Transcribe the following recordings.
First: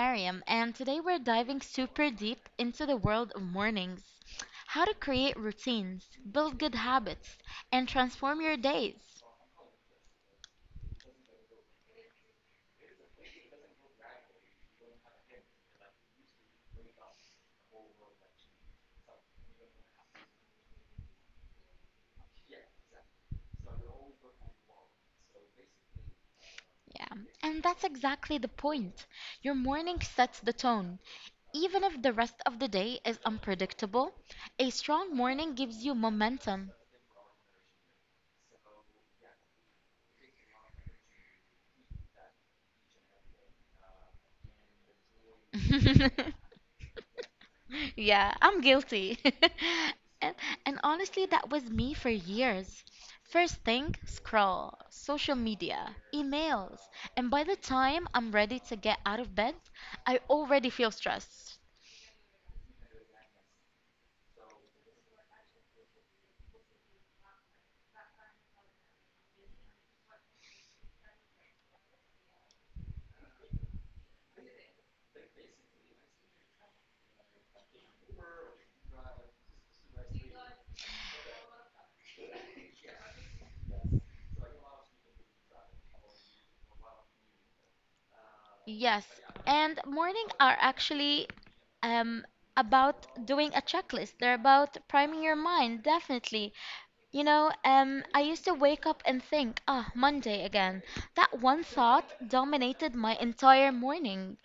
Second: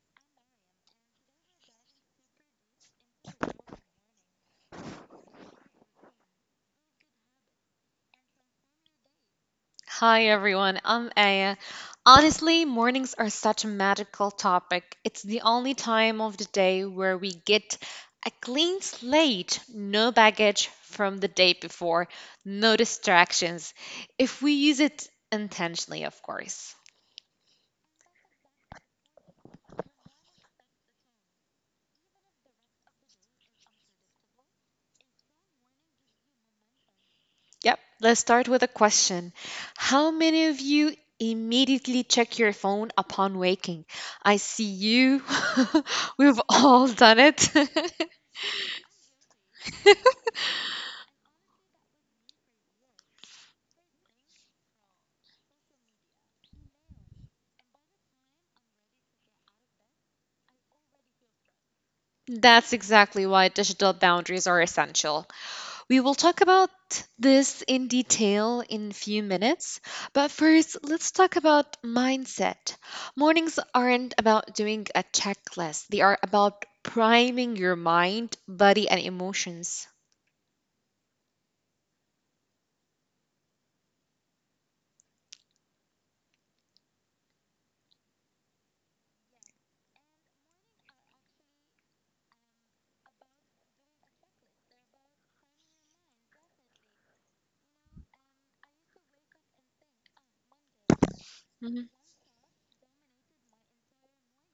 Mariam, and today we're diving super deep into the world of mornings, how to create routines, build good habits, and transform your days. Hi everyone, I'm Aya. Honestly, mornings are such a magical topic. It's the only time of the day where we get a clean slate, no baggage from the day before, no distractions, if we use it intentionally, of course. Yeah, and that's exactly the point. Your morning sets the tone. Even if the rest of the day is unpredictable, a strong morning gives you momentum. Yep, let's start with a question. How many of you immediately check your phone upon waking? I see you. We've all done it. Yeah, I'm guilty. And and honestly, that was me for years. First thing, scroll, social media, emails, and by the time I'm ready to get out of bed, I already feel stressed. That's exactly why digital boundaries are essential. We will talk about this in detail in a few minutes, but first, let's talk about mindset. Mornings aren't about doing a checklist, they are about priming your mind, body, and emotions. Yes, and morning are actually um, about doing a checklist. They're about priming your mind, definitely. I used to wake up and think, ah, Monday again. That one Mhm. thought dominated my entire morning.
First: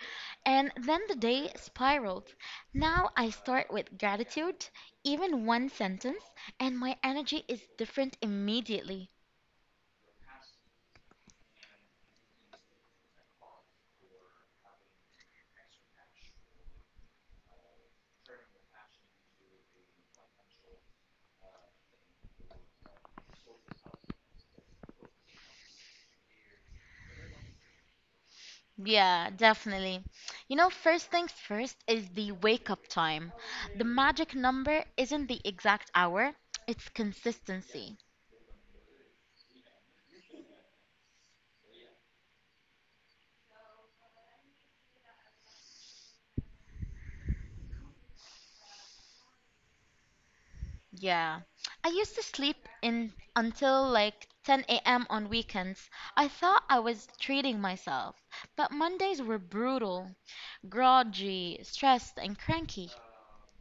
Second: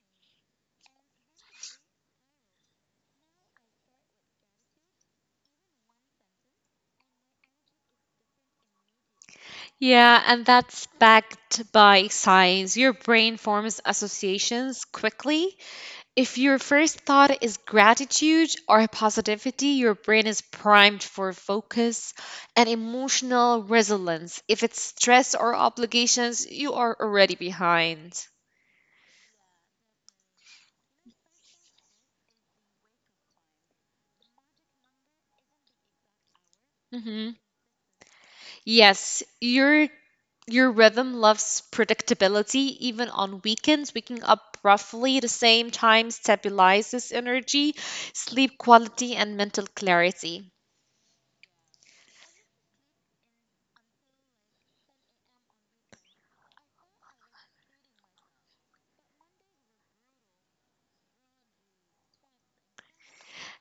And then the day spiraled. Now I start with gratitude, even one sentence, and my energy is different immediately. Yeah, and that's backed by science. Your brain forms associations quickly. If your first thought is gratitude or positivity, your brain is primed for focus and emotional resilience. If it's stress or obligations, you are already behind. Yeah, definitely. You know, first things first is the wake up time. The magic number isn't the exact hour, it's Mhm. consistency. Yes, your rhythm loves predictability. Even on weekends, waking up roughly the same time stabilizes energy, sleep quality, and mental clarity. Yeah. I used to sleep in until like 10 a.m. on weekends. I thought I was treating myself, but Mondays were brutal, groggy, stressed, and cranky.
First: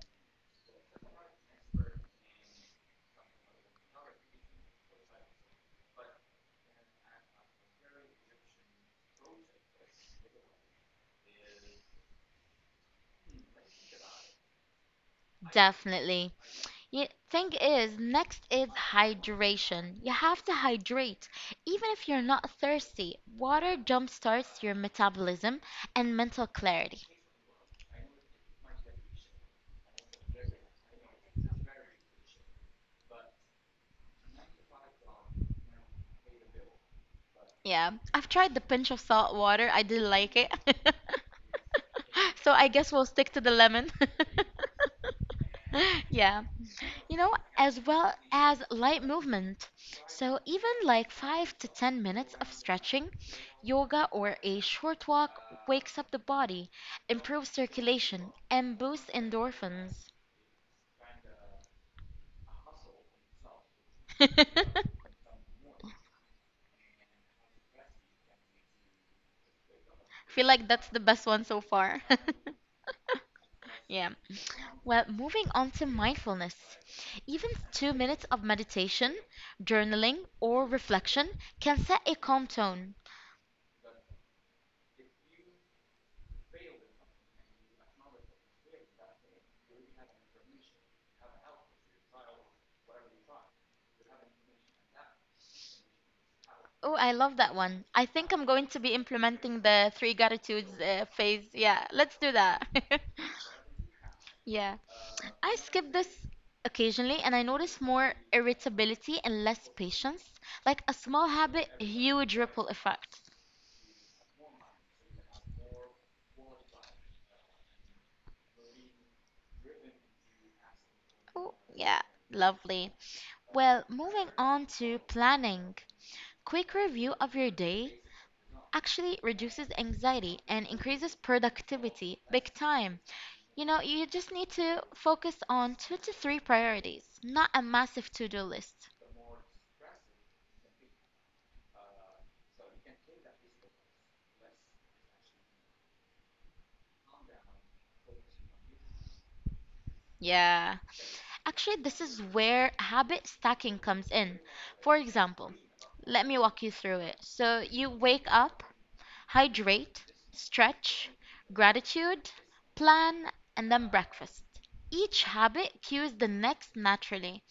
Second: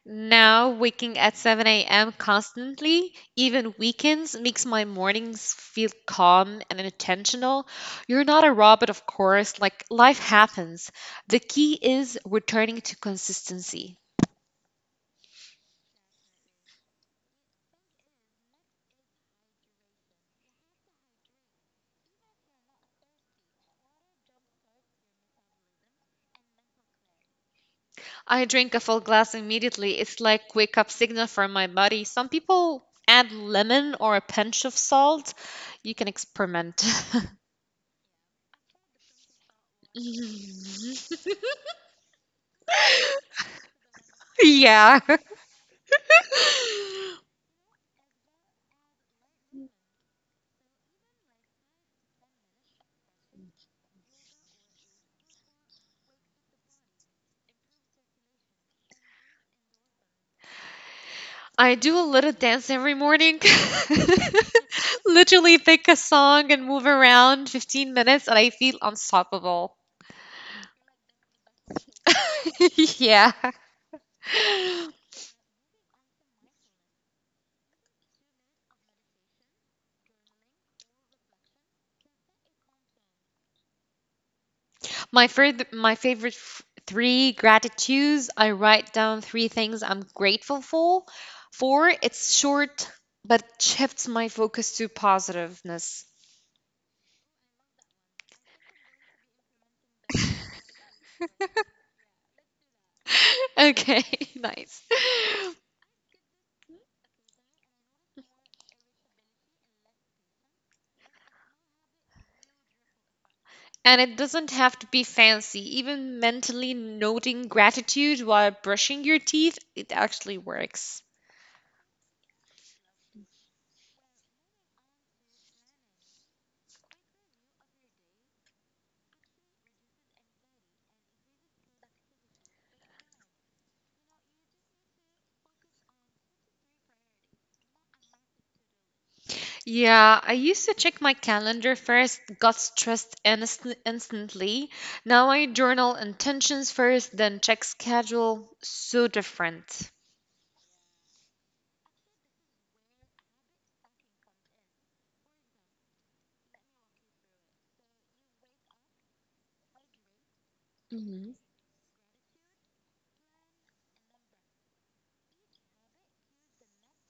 Now, waking at 7 a.m. constantly, even weekends, makes my mornings feel calm and intentional. You're not a robot, of course, like life happens. The key is returning to consistency. Definitely. Thing is, next is hydration. You have to hydrate. Even if you're not thirsty, water jumpstarts your metabolism and mental clarity. I drink a full glass immediately. It's like wake up signal for my body. Some people add lemon or a pinch of salt. You can experiment. Yeah, I've tried the pinch of salt water. I didn't like it. So I guess we'll stick to the lemon. Yeah. Yeah. You know, as well as light movement. So even like 5 to 10 minutes of stretching, yoga or a short walk wakes up the body, improves circulation, and boosts endorphins. I do a little dance every morning. I Literally pick a song and move around 15 minutes and I feel unstoppable. feel like that's the best one so far. Yeah. Yeah. Well, moving on to mindfulness. Even 2 minutes of meditation, journaling, or reflection can set a calm tone. My third, my favorite f- three gratitudes, I write down three things I'm grateful for. For it's short, but it shifts my focus to positiveness. Oh, I love that one. I think I'm going to be implementing the three gratitudes phase. Yeah, let's do that. Okay, Yeah. nice. I skip this occasionally and I notice more irritability and less patience. Like a small habit, huge ripple effect. And it doesn't have to be fancy. Even mentally noting gratitude while brushing your teeth, it actually works. Oh, yeah, lovely. Well, moving on to planning. Quick review of your day actually reduces anxiety and increases productivity big time. You know, you just need to focus on two to three priorities, not a massive to do list. Yeah, I used to check my calendar first, got stressed instantly. Now I journal intentions first, then check schedule. So different. Yeah. Actually, this is where habit stacking comes in. For example, let me walk you through it. So, you wake up, hydrate, stretch, gratitude, plan, and then breakfast. Each habit cues the next naturally.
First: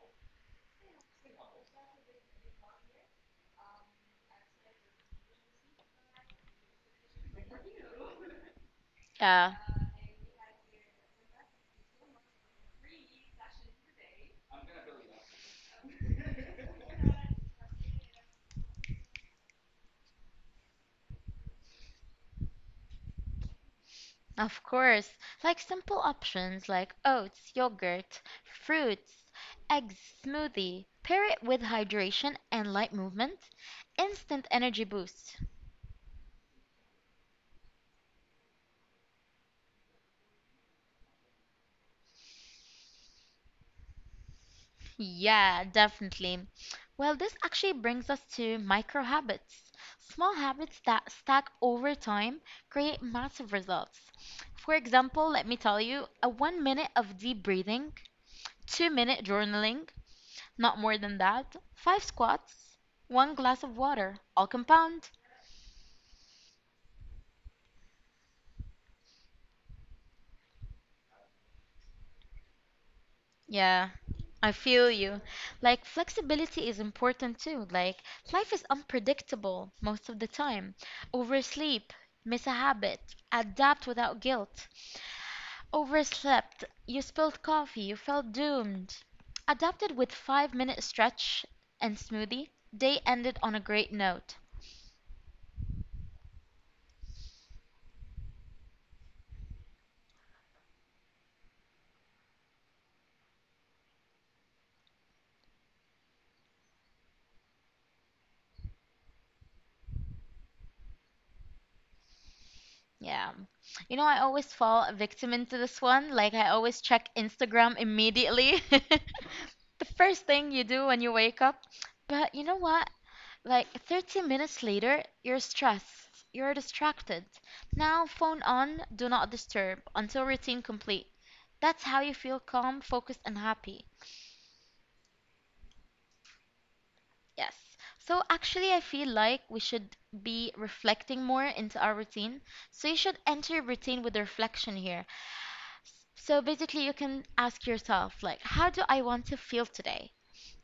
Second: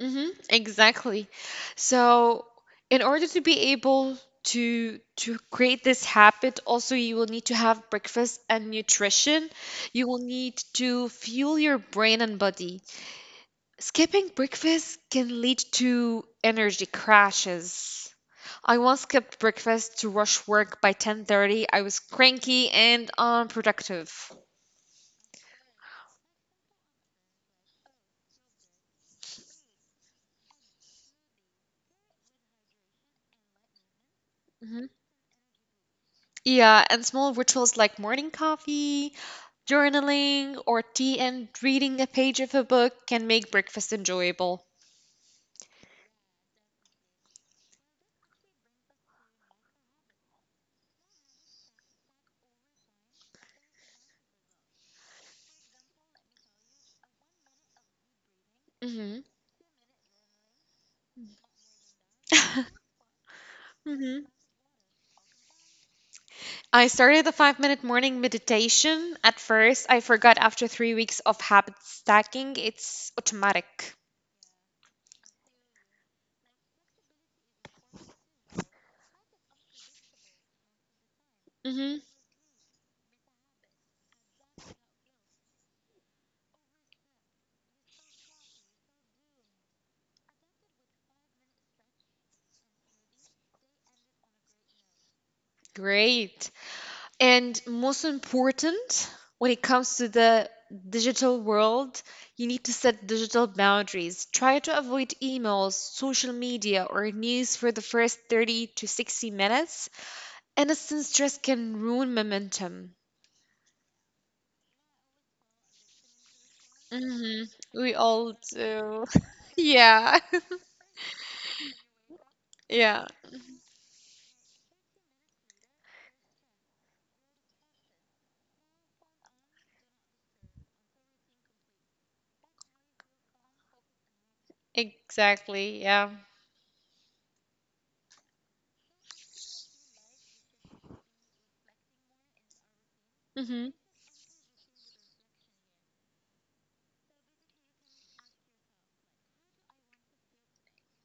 Exactly. So, in order to be able to create this habit, also you will need to have breakfast and nutrition. Yeah, You will need to fuel your brain and body. Skipping breakfast can lead to energy crashes. I once skipped breakfast to rush work by 10:30. I was cranky and unproductive. of course. Like simple options like oats, yogurt, fruits, eggs, smoothie. Pair it with hydration and light movement. Instant Mhm. energy boost. Yeah, and small rituals like morning coffee journaling or tea and reading a page of a book can make breakfast enjoyable. Yeah, definitely. Well, this actually brings us to micro habits. Small habits that stack over time create massive results. For example, let me tell you a 1 minute of deep breathing, hmm 2 minute journaling, not more than that, five squats, one glass of hmm water, all compound. I started the 5-minute morning meditation. At first, I forgot after 3 weeks of habit stacking, it's automatic. Yeah, I feel you. Like, flexibility is important too. Like, life is unpredictable most of the time. hmm Oversleep, miss a habit, adapt without guilt. Overslept, you spilled coffee, you felt doomed. Adapted with 5 minute stretch and smoothie, day ended on a great note. Great. And most important, when it comes to the digital world, you need to set digital boundaries. Try to avoid emails, social media, or news for the first 30 to 60 minutes. Innocent stress can ruin momentum. Yeah. You know, I always fall a victim into this one. Like, I always hmm check We Instagram all immediately. do. Yeah. The first thing you do when you wake up. But you know Yeah. what? Like, 30 minutes later, you're stressed. You're distracted. Now, phone on, do not disturb until routine complete. That's how you feel calm, focused, and happy. Exactly. Yeah. Yes. So, actually, I feel like we should be reflecting more into our routine. So, you should hmm enter your routine with reflection here. So basically, you can ask yourself, like, how do I want to feel today?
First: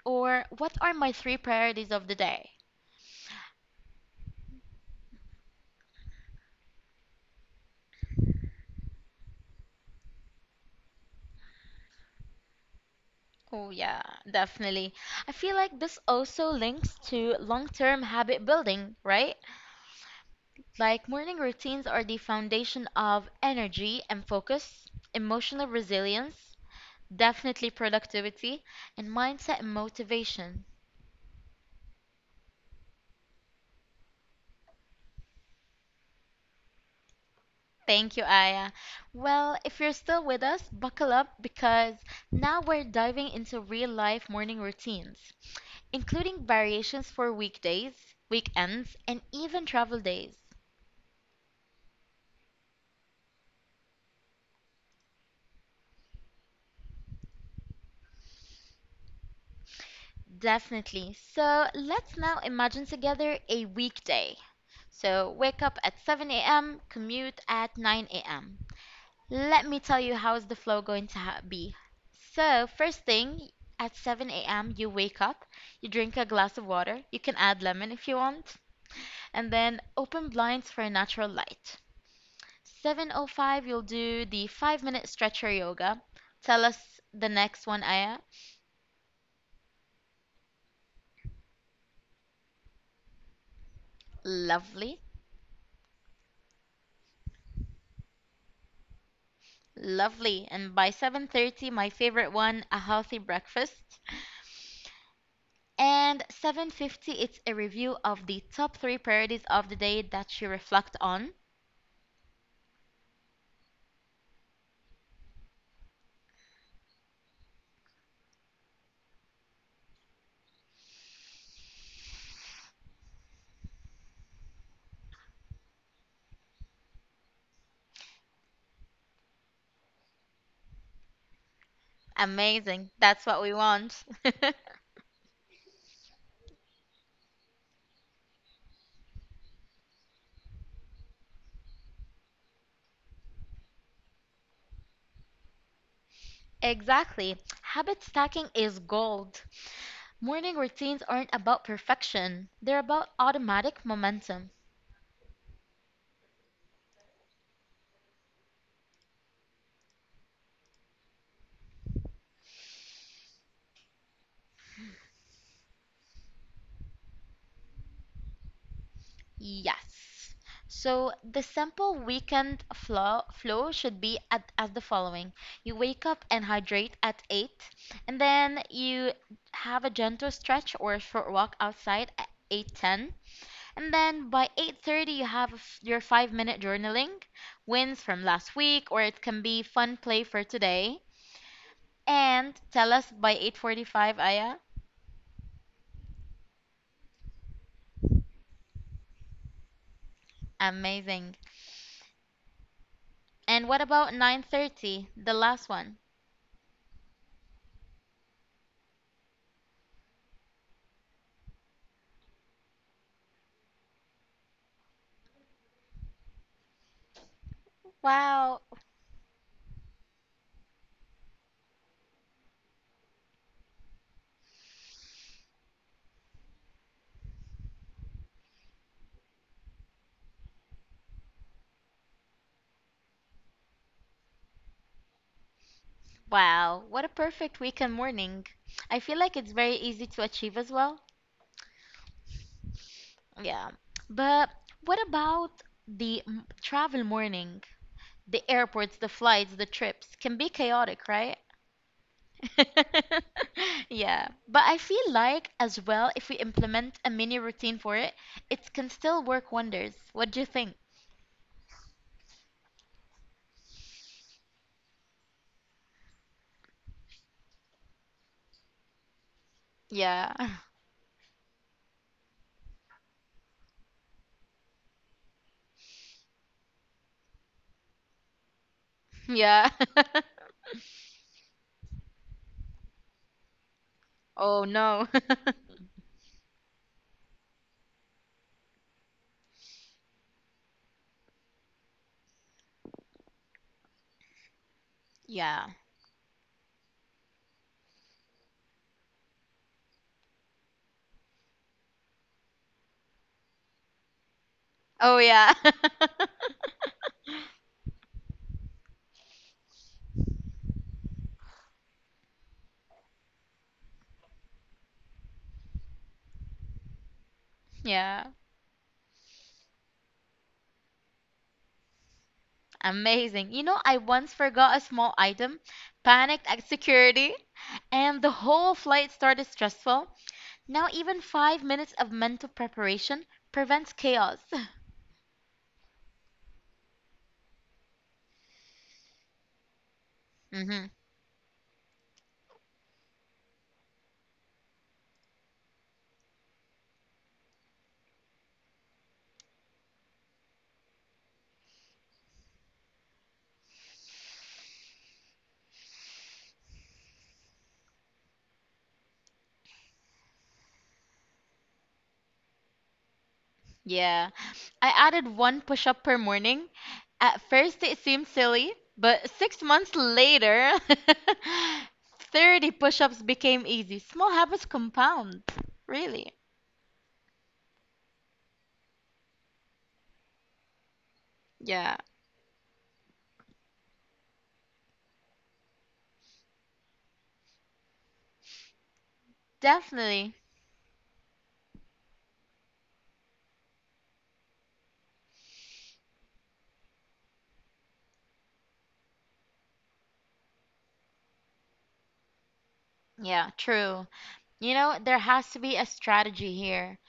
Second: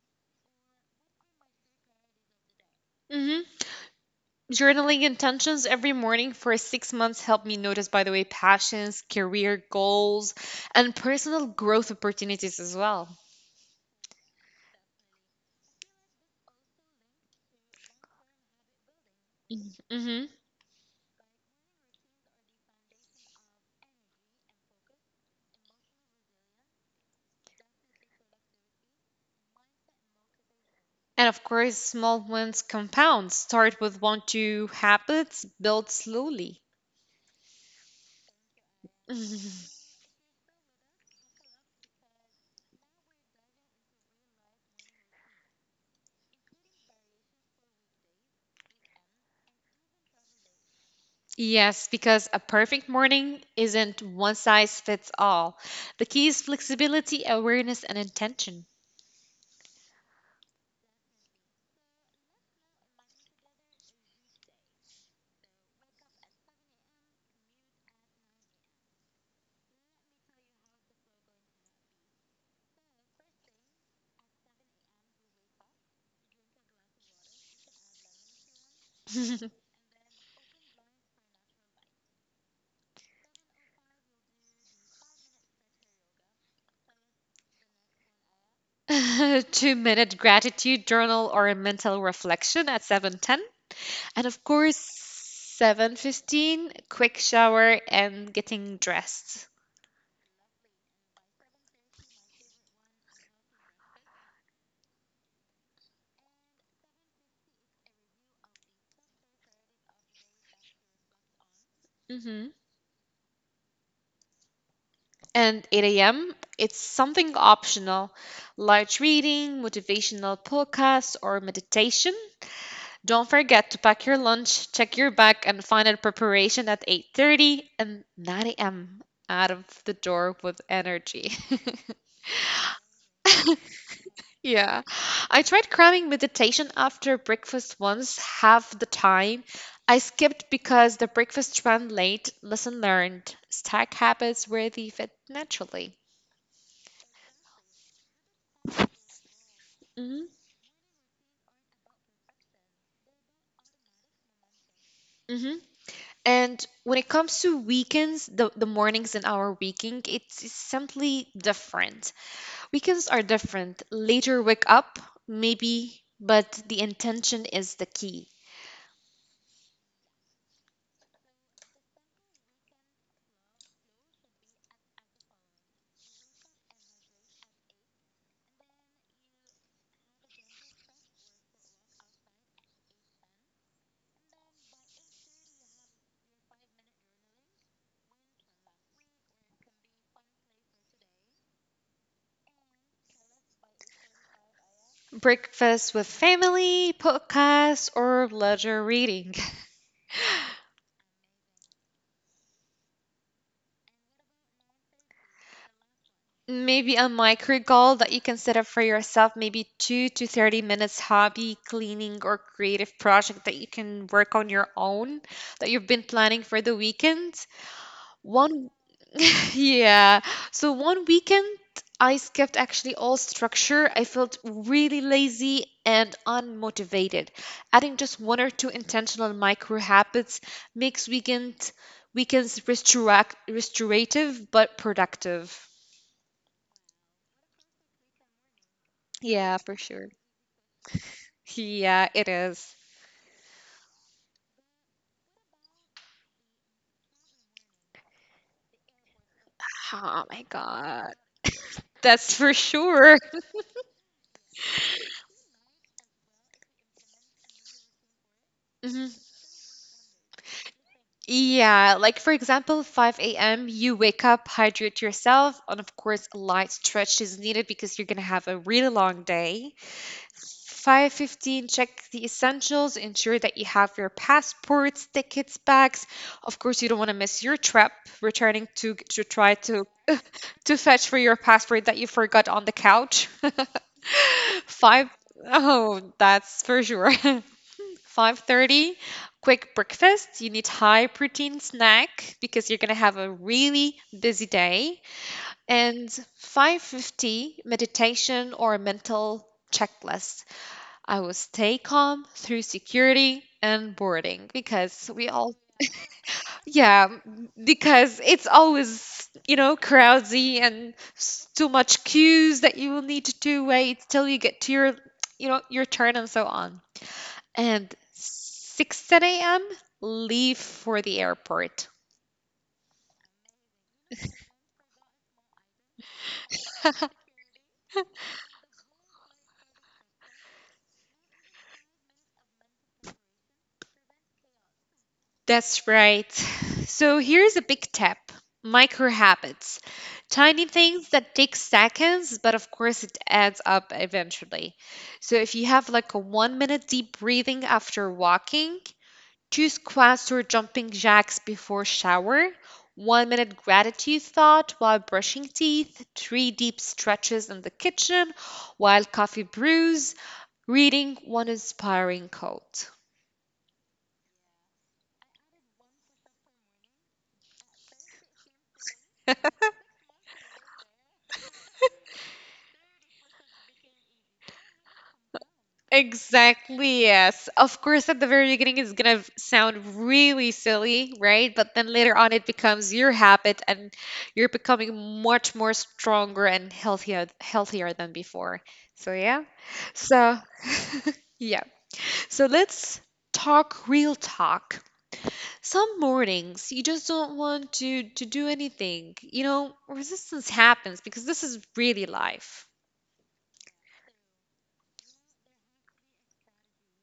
Or what are my three priorities of the day? hmm Journaling intentions every morning for 6 months helped me notice, by the way, passions, career goals, and personal growth opportunities as well. Oh, yeah, definitely. I feel like this also links to long term habit building, right? Mm-hmm. Like, morning routines are the foundation of energy and focus, emotional resilience, definitely productivity, and mindset and motivation. And of course, small wins compound. Start with one, two habits, build slowly. Thank you, Aya. Well, if you're still with us, buckle up because now we're diving into real life morning routines, including variations for weekdays, weekends, and even travel days. Yes, because a perfect morning isn't one size fits all. The key is flexibility, awareness, and intention. Definitely. So let's now imagine together a weekday. So wake up at 7 a.m., commute at 9 a.m. Let me tell you how's the flow going to be. So, first thing at 7 a.m., you wake up, you drink a glass of water, you can add lemon if you want, and then open blinds for natural light. 7:05, you'll do the 5-minute stretcher yoga. Tell us the next one, Aya. 2-minute gratitude journal or a mental reflection at 7:10. And of Lovely. course, 7:15, quick shower and getting dressed. Lovely. And by 7:30 my favorite one, a healthy breakfast. And 7:50 it's a review of the top 3 priorities of the day that you reflect on. hmm And 8 a.m., it's something optional, light reading, motivational podcast, or meditation. Don't forget to pack your lunch, check your bag, and final preparation at 8:30 and 9 a.m. out of the door with energy. Amazing. That's what we want. Yeah. I tried cramming meditation after breakfast once, half the time. I skipped because the breakfast ran late, lesson learned. Stack habits where they fit naturally. Exactly. Habit stacking is gold. hmm Morning routines aren't about perfection, they're about automatic momentum. hmm And when it comes to weekends, the mornings in our weekend, it's simply different. Weekends are different. Later wake up, maybe, but the intention is the key. Yes. So the simple weekend flow should be at, as the following. You wake up and hydrate at 8, and then you have a gentle stretch or short walk outside at 8:10. And then by 8:30 you have your 5-minute journaling, wins from last week or it can be fun play for today. And tell us by 8:45, Aya. Breakfast with family, podcast, or leisure reading. Amazing. And what about 9:30, the last one? Maybe a micro goal that you can set up for yourself, maybe 2 to 30 minutes hobby, cleaning, or creative project that you can work on your own that you've been planning for the weekend. Wow. One, yeah. So one weekend, I skipped actually all structure. I felt really lazy and unmotivated. Adding just one or two intentional micro habits makes weekends restorative but productive. Wow. What a perfect weekend morning. I feel like it's Yeah, very for easy sure. to achieve as well. Yeah, it is. Yeah. But what about the travel morning? The airports, the flights, the trips Oh can my be chaotic, God. right? That's for sure. Yeah, but I feel like as well, if we implement a mini routine for it, it can still work wonders. What do you think? Yeah, like for example, 5 a.m., you wake up, hydrate yourself, and of course, a light stretch is needed because you're gonna have a really long day. Yeah. 5:15, check the essentials, ensure that you have your passports, tickets, bags. Of course, you don't want to miss your trip, returning to Yeah. try to to fetch for your passport that you forgot on the couch. Oh no. Five, oh, that's for sure. 5:30, quick breakfast. You need high protein snack because you're going to have a really busy day. Yeah. And 5:50, meditation or mental checklist. I will stay calm through security and boarding because Oh we yeah. all, yeah, because it's always, crowdzy and too much queues that you will need to wait till you get to your turn and so on and Yeah. 6:10 a.m. leave for the airport. Amazing. You know, I once forgot a small item, panicked at security, and the whole flight started stressful. Now even 5 minutes of mental preparation prevents chaos. That's right. So here's a big tip: micro habits. Tiny Hmm. things that take seconds, but of course it adds up eventually. So if you have like a 1-minute deep breathing after walking, two squats or jumping jacks before shower, 1-minute gratitude thought while brushing teeth, three deep stretches in the kitchen while coffee brews, reading one inspiring quote. Yeah. I added one push up per morning. At first, it seemed silly, but six months later, 30 push ups became easy. Small habits compound. Really. Exactly, yes. Of course, at the very beginning, it's gonna sound really silly, right? But then Yeah, later on, it becomes your habit and you're becoming much more stronger and healthier than before. So yeah. definitely. So yeah. So let's talk real talk. Some mornings you just don't want to do anything. You know, resistance happens because this is really life. Yeah, true. You know, there has to be a strategy here.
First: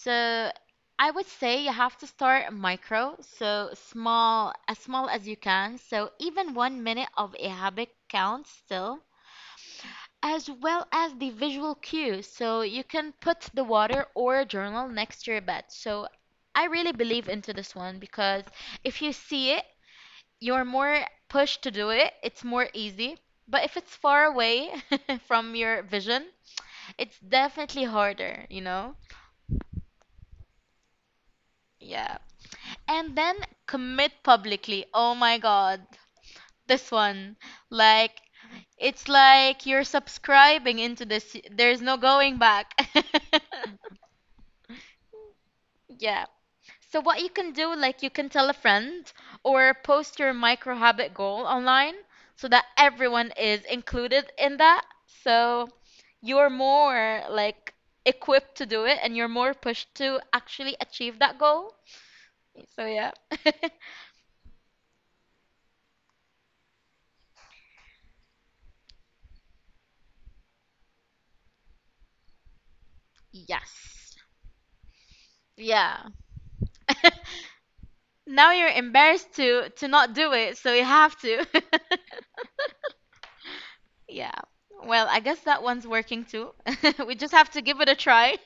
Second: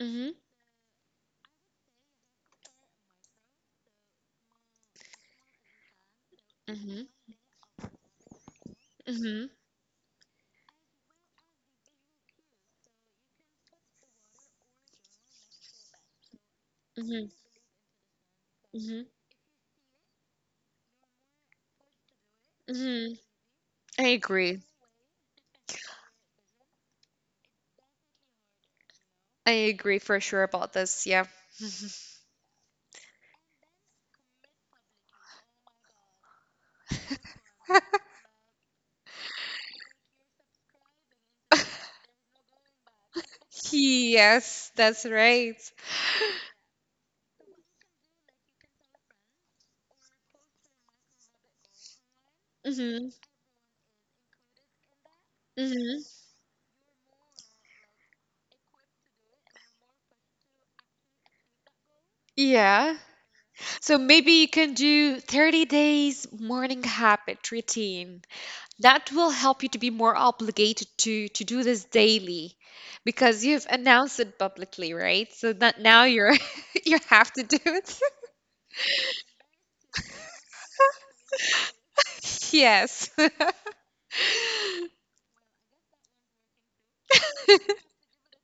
Mm-hmm. I would say you have to start micro, so small as you can. So, even one Mhm. minute of a habit counts still, Mhm. as well as the visual cues. So you can put the water or a journal next to your bed. So I really believe Mhm. into this one because if Mhm. you see it, you're more pushed to do it. It's more Mhm. easy. But if it's I far agree. away from your vision, it's definitely harder, you know? I agree for sure about this. Yeah. Yeah. And then commit publicly. Oh my God. This one. Like, it's like you're subscribing into this. There's no going back. Yes, that's right. Yeah. So what you can do, like you can tell a friend or post your micro habit goal online so that Mhm. everyone is included in that. So Mhm. you're more like equipped to do it and you're more pushed to actually achieve that goal. So Yeah. yeah. So maybe you can do 30 days morning habit routine. That will help you to be more obligated to do this daily because you've Yes. announced it publicly, right? So that now Yeah. you're you have to do it. Now you're embarrassed to not do it, so you have to. Yes. Yeah. Well, I guess that one's working too. We just have to give it a try.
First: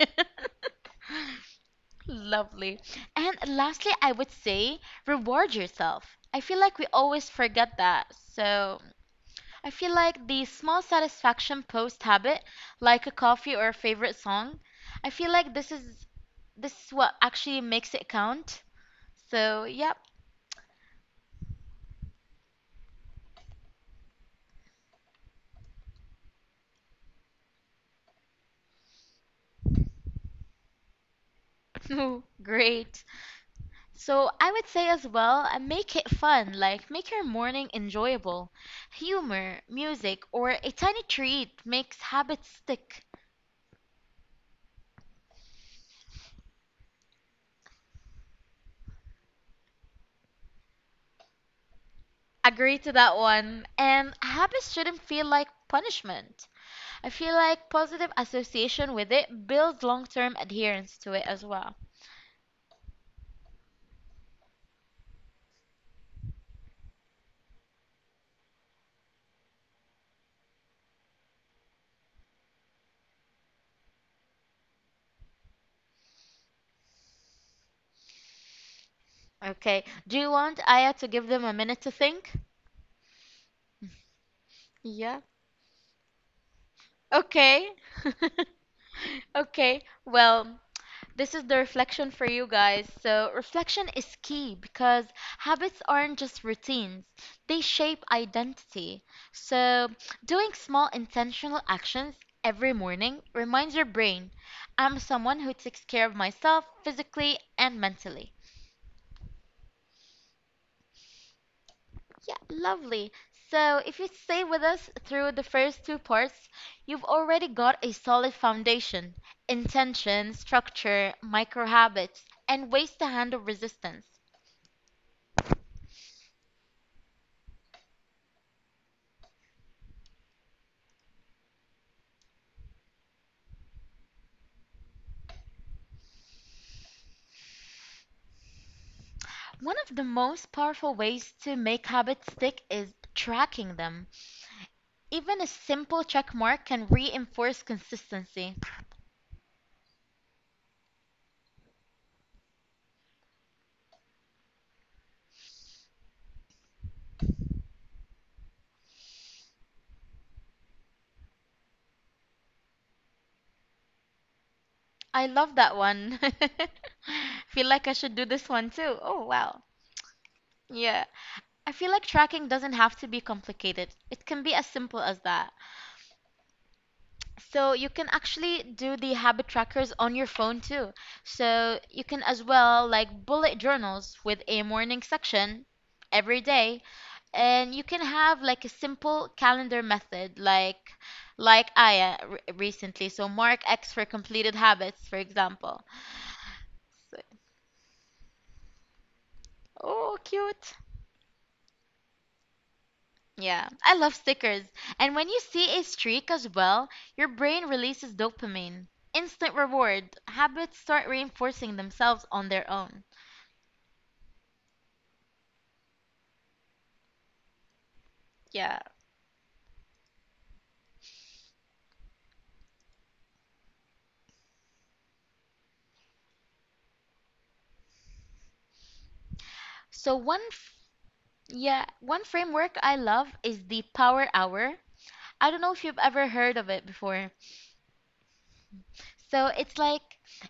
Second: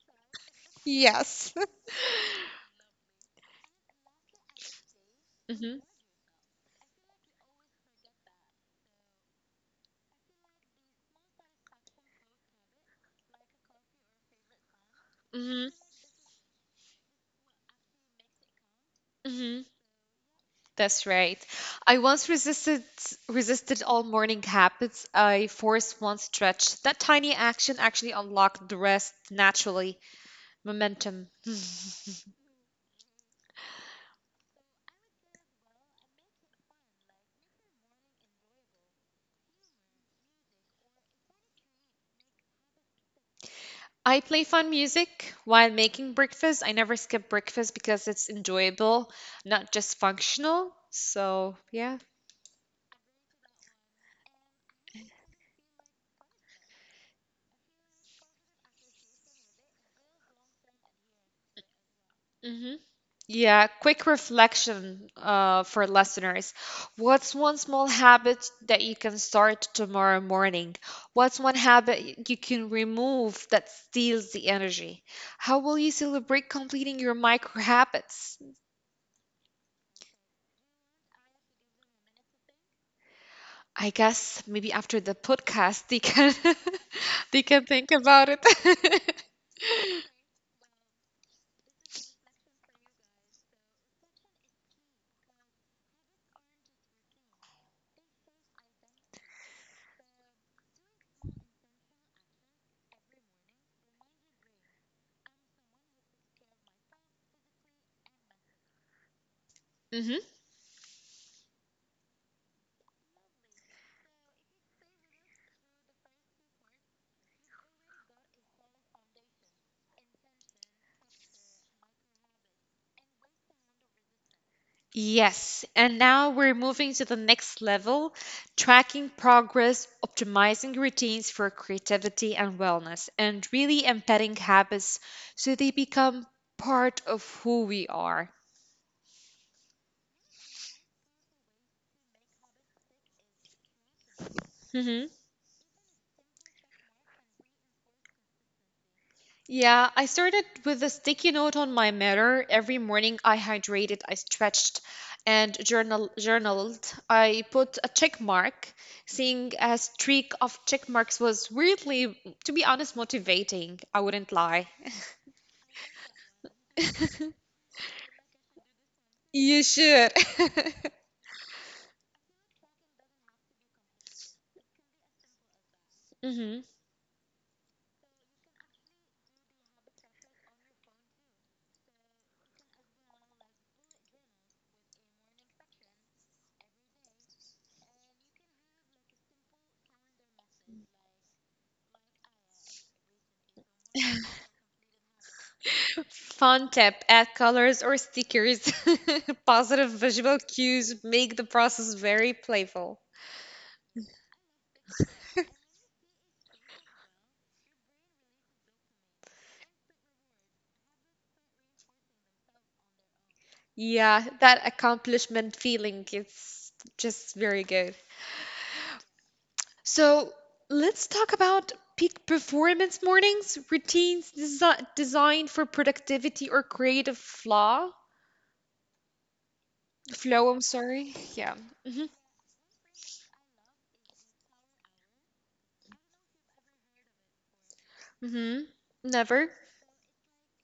Yes. Lovely. And lastly, I would say reward Mhm. yourself. I feel like we always forget that. So I feel like the small satisfaction post habit, like a coffee or a favorite song, I feel like Mhm. This is what actually makes it count. So, Mhm. yep. That's right. I once resisted all morning habits. I forced one stretch. That tiny action actually unlocked the rest naturally. Momentum. Great. So I would say as well, make it fun, like make your morning enjoyable. Humor, music, or a tiny treat makes habits stick. I play fun music while making breakfast. I never skip breakfast because it's enjoyable, not just functional. So, yeah. Agree to that one. And habits shouldn't feel like punishment. I feel like positive association with it builds long-term adherence to it as well. hmm Yeah, quick reflection for listeners. What's one small habit that you can start tomorrow morning? What's one habit you can remove that steals the energy? How will you celebrate completing your micro habits? Okay, do you want Aya to give them a minute to think? I guess maybe after the Yeah. podcast they can they can Okay. think about it. Okay, well, this is the reflection for you guys. So, reflection is key because habits aren't just routines, they shape identity. So, doing small intentional actions every morning reminds your brain I'm someone who takes care of myself physically and mentally. hmm Yeah, lovely. So, if you stay with us through the first two parts, you've already got a solid foundation, intention, structure, micro habits, and ways to handle resistance. Yes, and now we're moving to the next level, tracking progress, optimizing routines for creativity and wellness, and really embedding habits so they become part of who we are. One of the most powerful ways to make habits stick is tracking them. Mm-hmm. Even a simple check mark can reinforce consistency. Yeah, I started with a sticky note on my mirror. Every morning I hydrated, I stretched, and journaled. I put a check mark. Seeing a streak of check marks was weirdly, to be honest, motivating. I wouldn't lie. I love that one. Feel like I should do this one too. Oh, You wow. should. Yeah. I feel like tracking doesn't have to be complicated. It can be as simple as that. hmm So you can actually do the habit trackers on your phone too. So you can as well like bullet journals with a morning section every day and you can have like a simple calendar method like Aya recently. So mark X for completed habits, for example. Fun tip, add So, colors or stickers. Positive oh, visual cute. cues make the process very playful. Yeah, I love stickers. And when you see a streak as well, your brain releases dopamine. Instant reward. Habits start reinforcing themselves on their own. Yeah, that accomplishment feeling is just very good. Yeah. So let's talk about peak performance mornings, routines designed for productivity or creative flaw. So Flow, one I'm f- sorry. Yeah. yeah, hmm one framework I love is the power hour. I don't know if you've ever heard of it before. hmm Never. So it's like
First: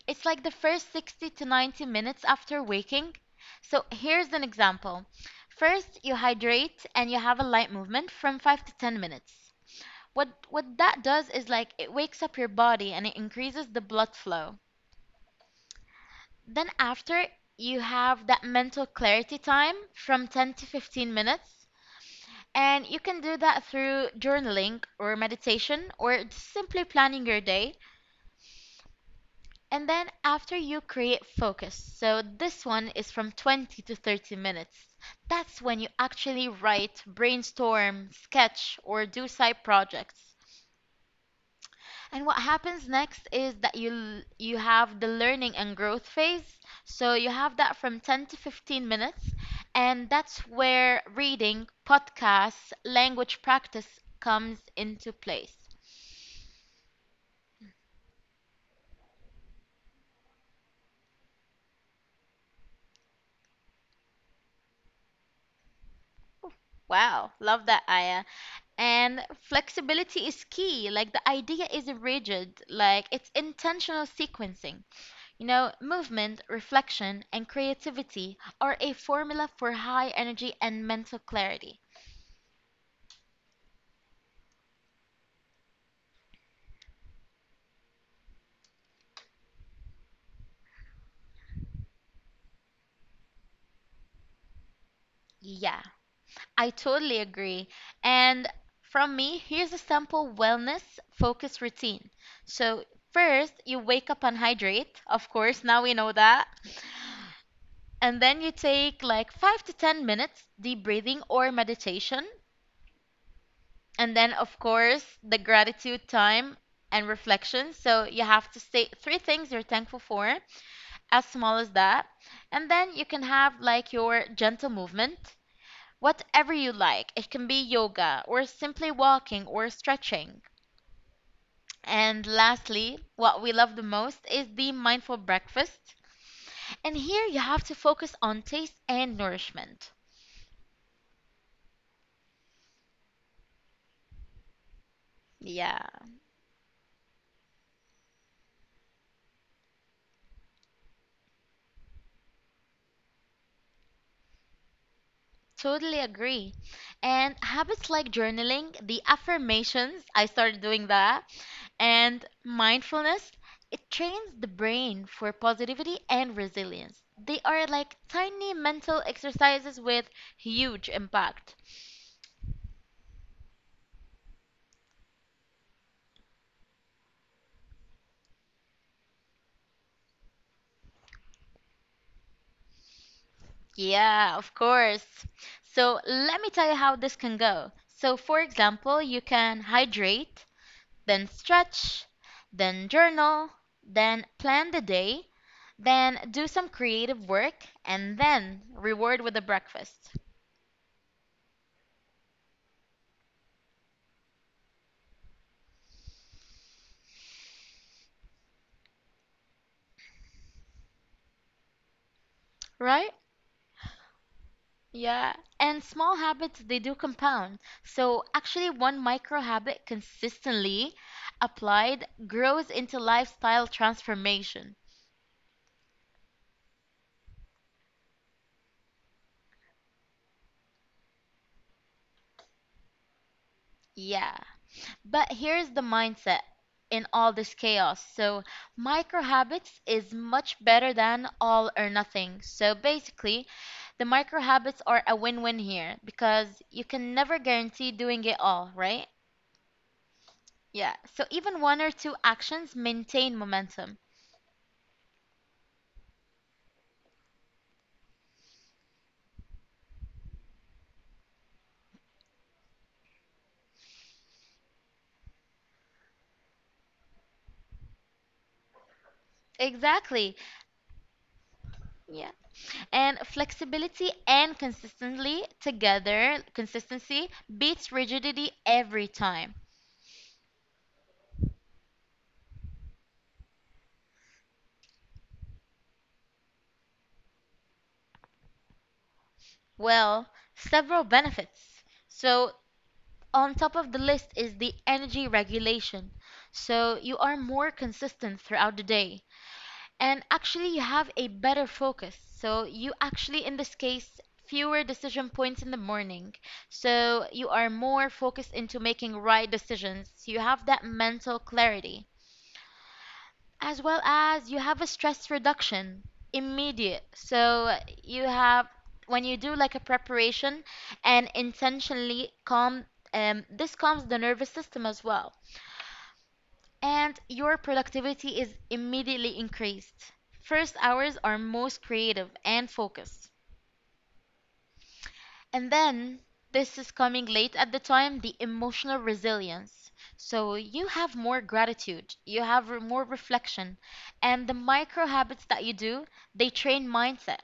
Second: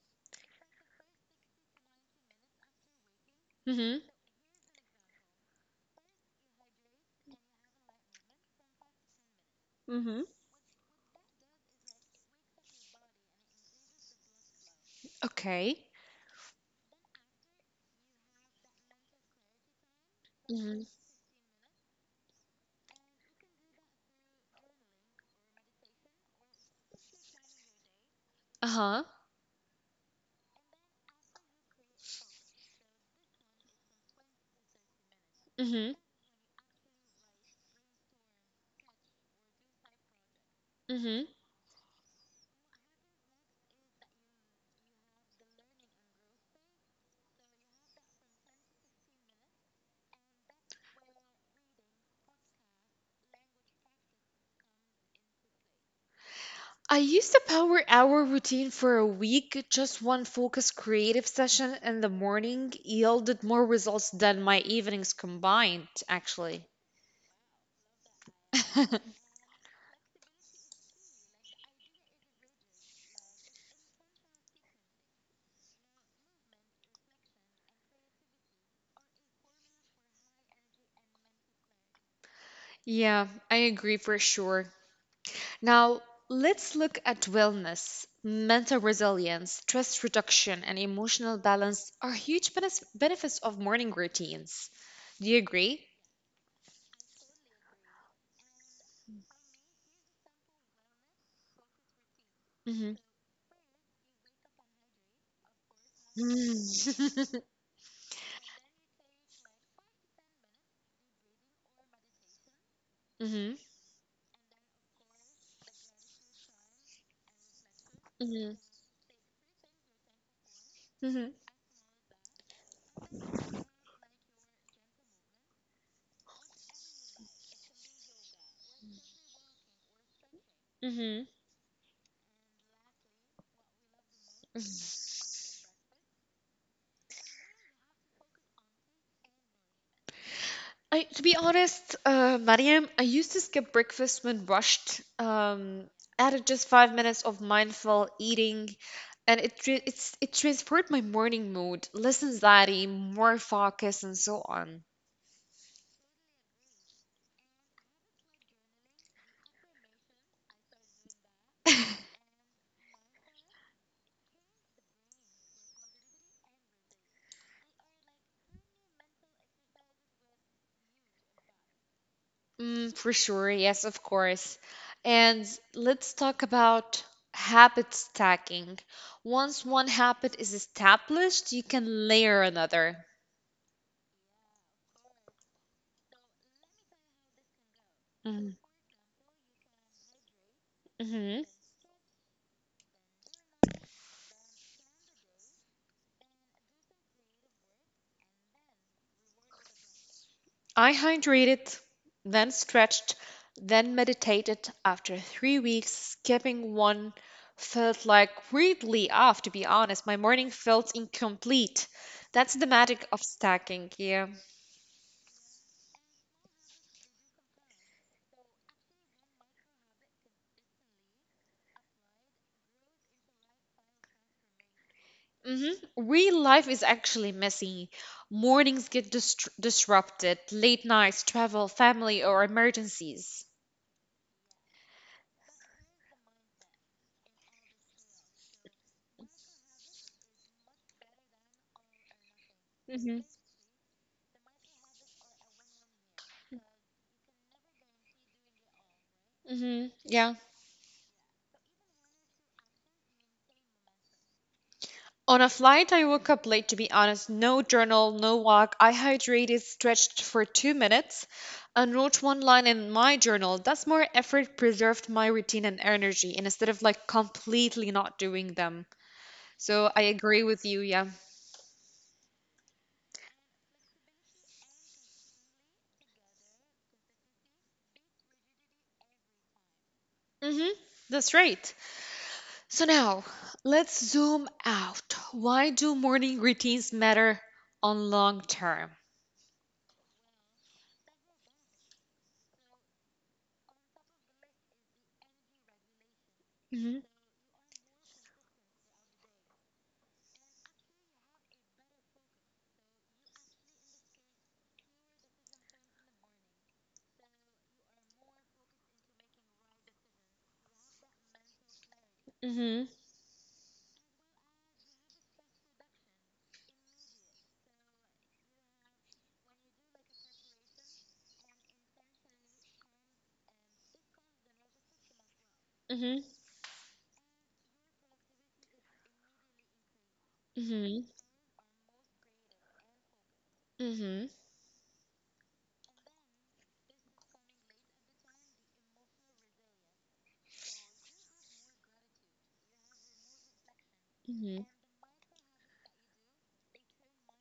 it's like the first 60 to 90 minutes after waking. So hmm here's an example. First, you hydrate and you have a light movement from 5 to 10 minutes. hmm What that does is like it wakes up your body and it increases the blood flow. Okay. Then after, you have that mental clarity time from 10 to hmm 15 minutes. And you can do that through journaling or meditation or just simply planning your day. Uh-huh. And then after you create focus. So this one is from 20 to 30 minutes. That's when you hmm actually write, brainstorm, sketch, or do side projects. hmm And what happens next is that you have the learning and growth phase. So you have that from 10 to 15 minutes, and that's where reading, podcasts, language practice comes into place. I used a power hour routine for a week. Just one focused creative session in the morning yielded more results than my evenings combined, actually. Wow, love that, Aya. And flexibility is key. Like the idea isn't rigid, like it's intentional sequencing. You know, movement, reflection, and creativity are a formula for high energy and mental clarity. Yeah, I agree for sure. Now, let's look at wellness. Mental resilience, stress reduction, and emotional balance are huge benefits of morning routines. Do you Yeah, agree? I totally agree. And from me, here's a simple wellness focused routine. So, Mm-hmm. first, you wake up and hydrate. Of course, now we know that. And then you take like 5 to 10 minutes deep breathing or meditation. Mm-hmm. And then, of course, the gratitude time and reflection. So you have Mm-hmm. to state three things you're thankful for, as Mm-hmm. small as that. And then you can have like your gentle movement, whatever you like. It can be yoga or simply walking or stretching. Mm-hmm. And lastly, what we love the most is the mindful breakfast. And here you have to focus on taste and nourishment. I, to be honest, Mariam, I used to skip breakfast when rushed. Yeah. Added just 5 minutes of mindful eating, and it transferred my morning mood, less anxiety, more focus, and so on. Totally agree. And habits like journaling, the affirmations, I started doing that, and mindfulness, it trains the brain for positivity and resilience. They are like tiny mental exercises with huge impact. Mm, for sure, yes, of course. And let's talk about habit stacking. Once one habit is established, you can layer another. Yeah, of course. So let me tell you how this can go. So, for example, you can hydrate, then Mm-hmm. stretch, then journal, then plan the day, then do some creative work, and then reward with a breakfast. I hydrated, then stretched, then meditated. After 3 weeks, skipping one felt like weirdly off, to be honest. My morning felt incomplete. That's the Right? magic of stacking, yeah. Yeah. And small habits, they do compound. So, actually, one micro habit consistently applied grows into lifestyle transformation. Real life is actually messy. Mornings get disrupted, late nights, travel, family, or emergencies. Yeah. But here's the mindset in all this chaos. So, micro habits is much better than all or nothing. So, hmm basically, the micro habits are a win win here because you can never guarantee doing it all, right? Yeah. Yeah. So, even one or two actions maintain momentum. On a flight, I woke up late to be honest. No journal, no walk. I hydrated, stretched for 2 minutes, and wrote one line in my journal. That's more effort, preserved my routine and energy, and instead of like completely not doing them. So I Exactly. agree with you, yeah. Yeah. And flexibility and consistently together, consistency beats rigidity every time. Mm-hmm. That's right. So now, let's zoom out. Why do morning routines matter on long term? Well, several benefits. So on top of the list is the energy regulation. So Mm-hmm. you are more consistent throughout the day and actually you have a better focus. So you actually, in this case, fewer decision points in the morning. So you are more focused into making right decisions. You have that mental clarity Mm-hmm. as well as you have a stress reduction immediate. So you have when you do like a preparation and intentionally calm, this calms the nervous system as well Mm-hmm. and your productivity is immediately increased. First Mm-hmm. hours are most creative and focused. Mm-hmm. And then this is coming late at the time the emotional resilience. So you have more gratitude, you have more reflection, and the Mm-hmm. micro habits that you do, they train mindset.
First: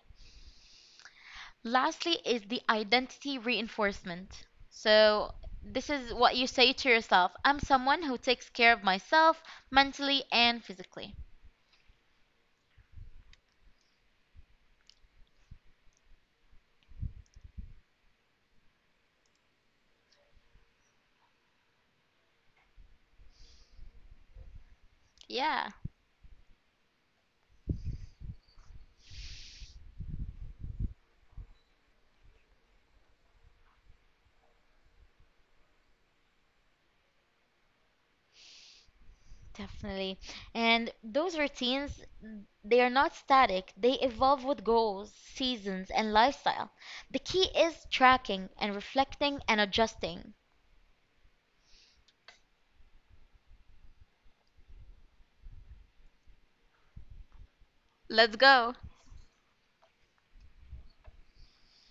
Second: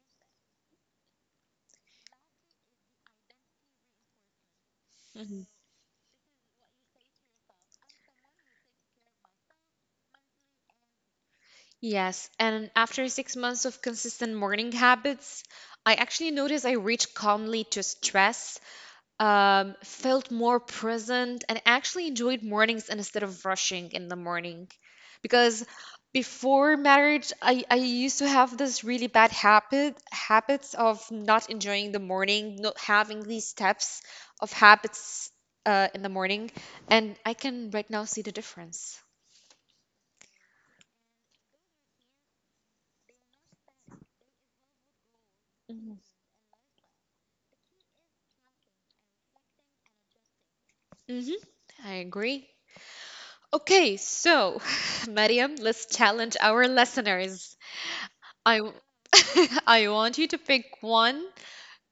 Lastly is the identity reinforcement. So hmm this is what you say to yourself, I'm someone who takes care of myself mentally and physically. Yes, and after 6 months of consistent morning habits, I actually noticed I reached calmly to stress, felt more present, and actually enjoyed mornings instead of rushing in the morning. Because Yeah. before marriage I used to have this really bad habits of not enjoying the morning, not having these steps of habits in the morning, and I can right now see the difference. Definitely. And those routines, they are not static. They evolve with goals, seasons, and lifestyle. The key is tracking and reflecting and adjusting. Mm-hmm. I agree. Okay, so Mariam, let's challenge our listeners. Let's I I go. want you to pick one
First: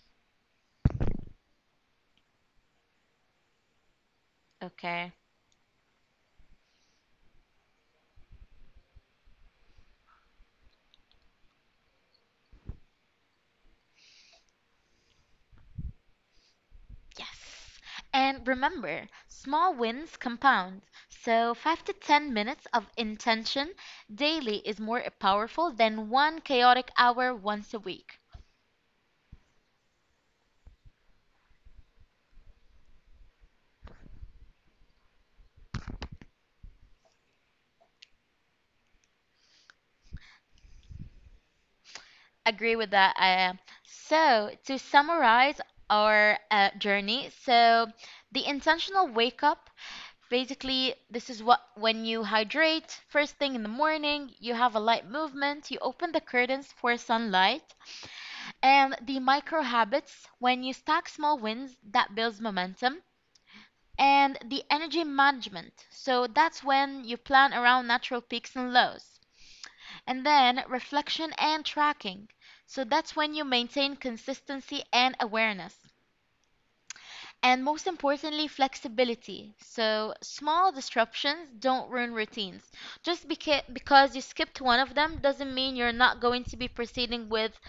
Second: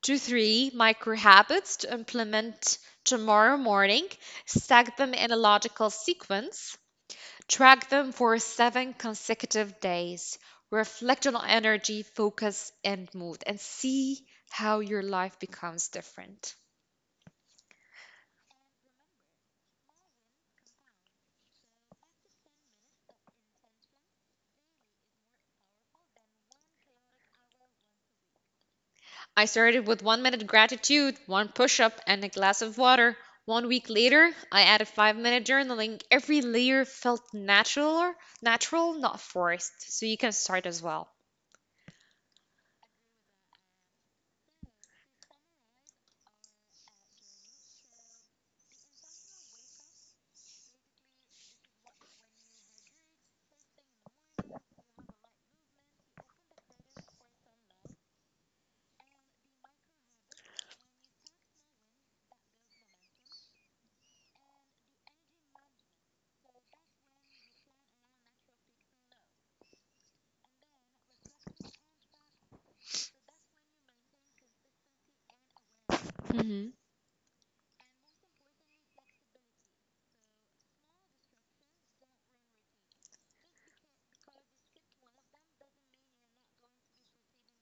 to three micro habits to implement tomorrow morning, stack Okay. them in a logical sequence, track them for 7 consecutive days, reflect on energy, focus, and mood, and see how your life becomes different. Yes. And remember, small wins compound. So 5 to 10 minutes of intention daily is more powerful than one chaotic hour once a week. I started with 1-minute gratitude, one push up, and a glass of water. One week later, I added 5-minute journaling. Every layer felt natural, not forced. So you can start as well. Agree with that. So, to summarize our journey, so the intentional wake up, basically, this is what when you hydrate first thing in the morning, you have a light movement, you open the curtains for sunlight, and the micro habits when you stack small wins that builds momentum. And the energy management. So that's when you plan around natural peaks and lows and then reflection and tracking. So that's when you maintain consistency and awareness. Mhm. And most importantly, flexibility. So small disruptions don't ruin routines. Because you skipped one of them doesn't mean you're not going to be proceeding with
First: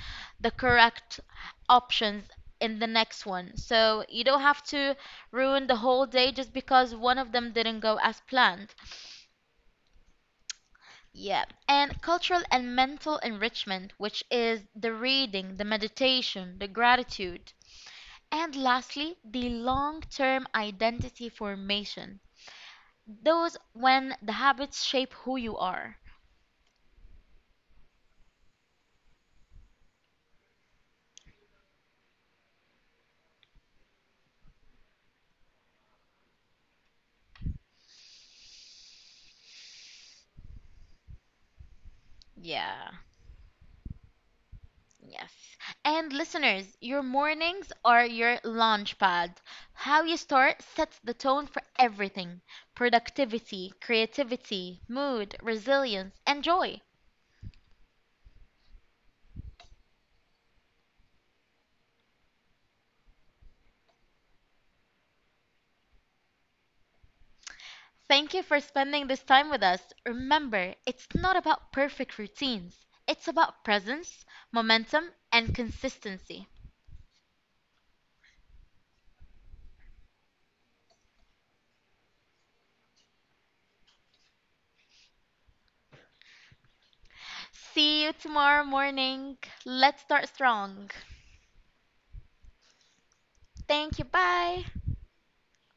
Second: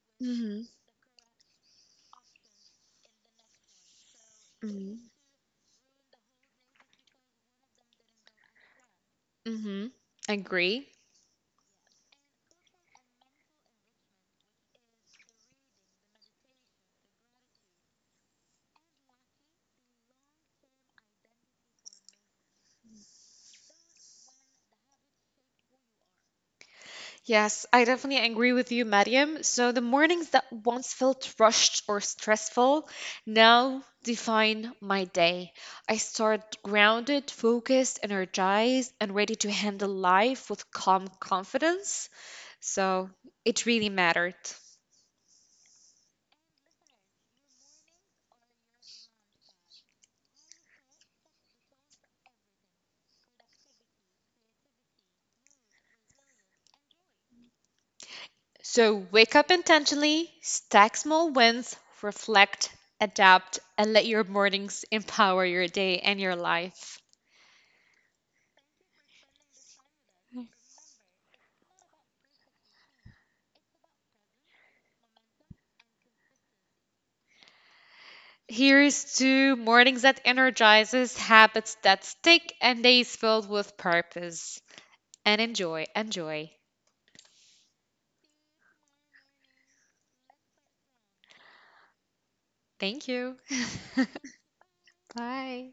the hmm correct options in the next one. So you don't have hmm to ruin the whole day just because one of them didn't go as planned. hmm Agree. Yeah, and cultural and mental enrichment, which is the reading, the meditation, the gratitude. And lastly, the long term identity formation. Those when the habits shape who you are. Yes, I definitely agree with you, Mariam. So the mornings that once felt rushed or stressful now define my day. I start grounded, focused, energized, and ready to handle life with calm confidence. Yeah, So it really mattered. yes. And listeners, your mornings are your launch pad. How you start sets the tone for everything: productivity, creativity, mood, resilience, and joy. So wake up intentionally, stack small wins, reflect, adapt, and let your mornings empower your day and your life. Thank you for spending this time with us. Remember, it's not about perfect routines, it's about presence, momentum, and consistency. Here's to mornings that energizes, habits that stick, and days filled with purpose. And enjoy, enjoy. See you tomorrow morning. Let's start strong. Thank you. Thank you. Bye. Bye.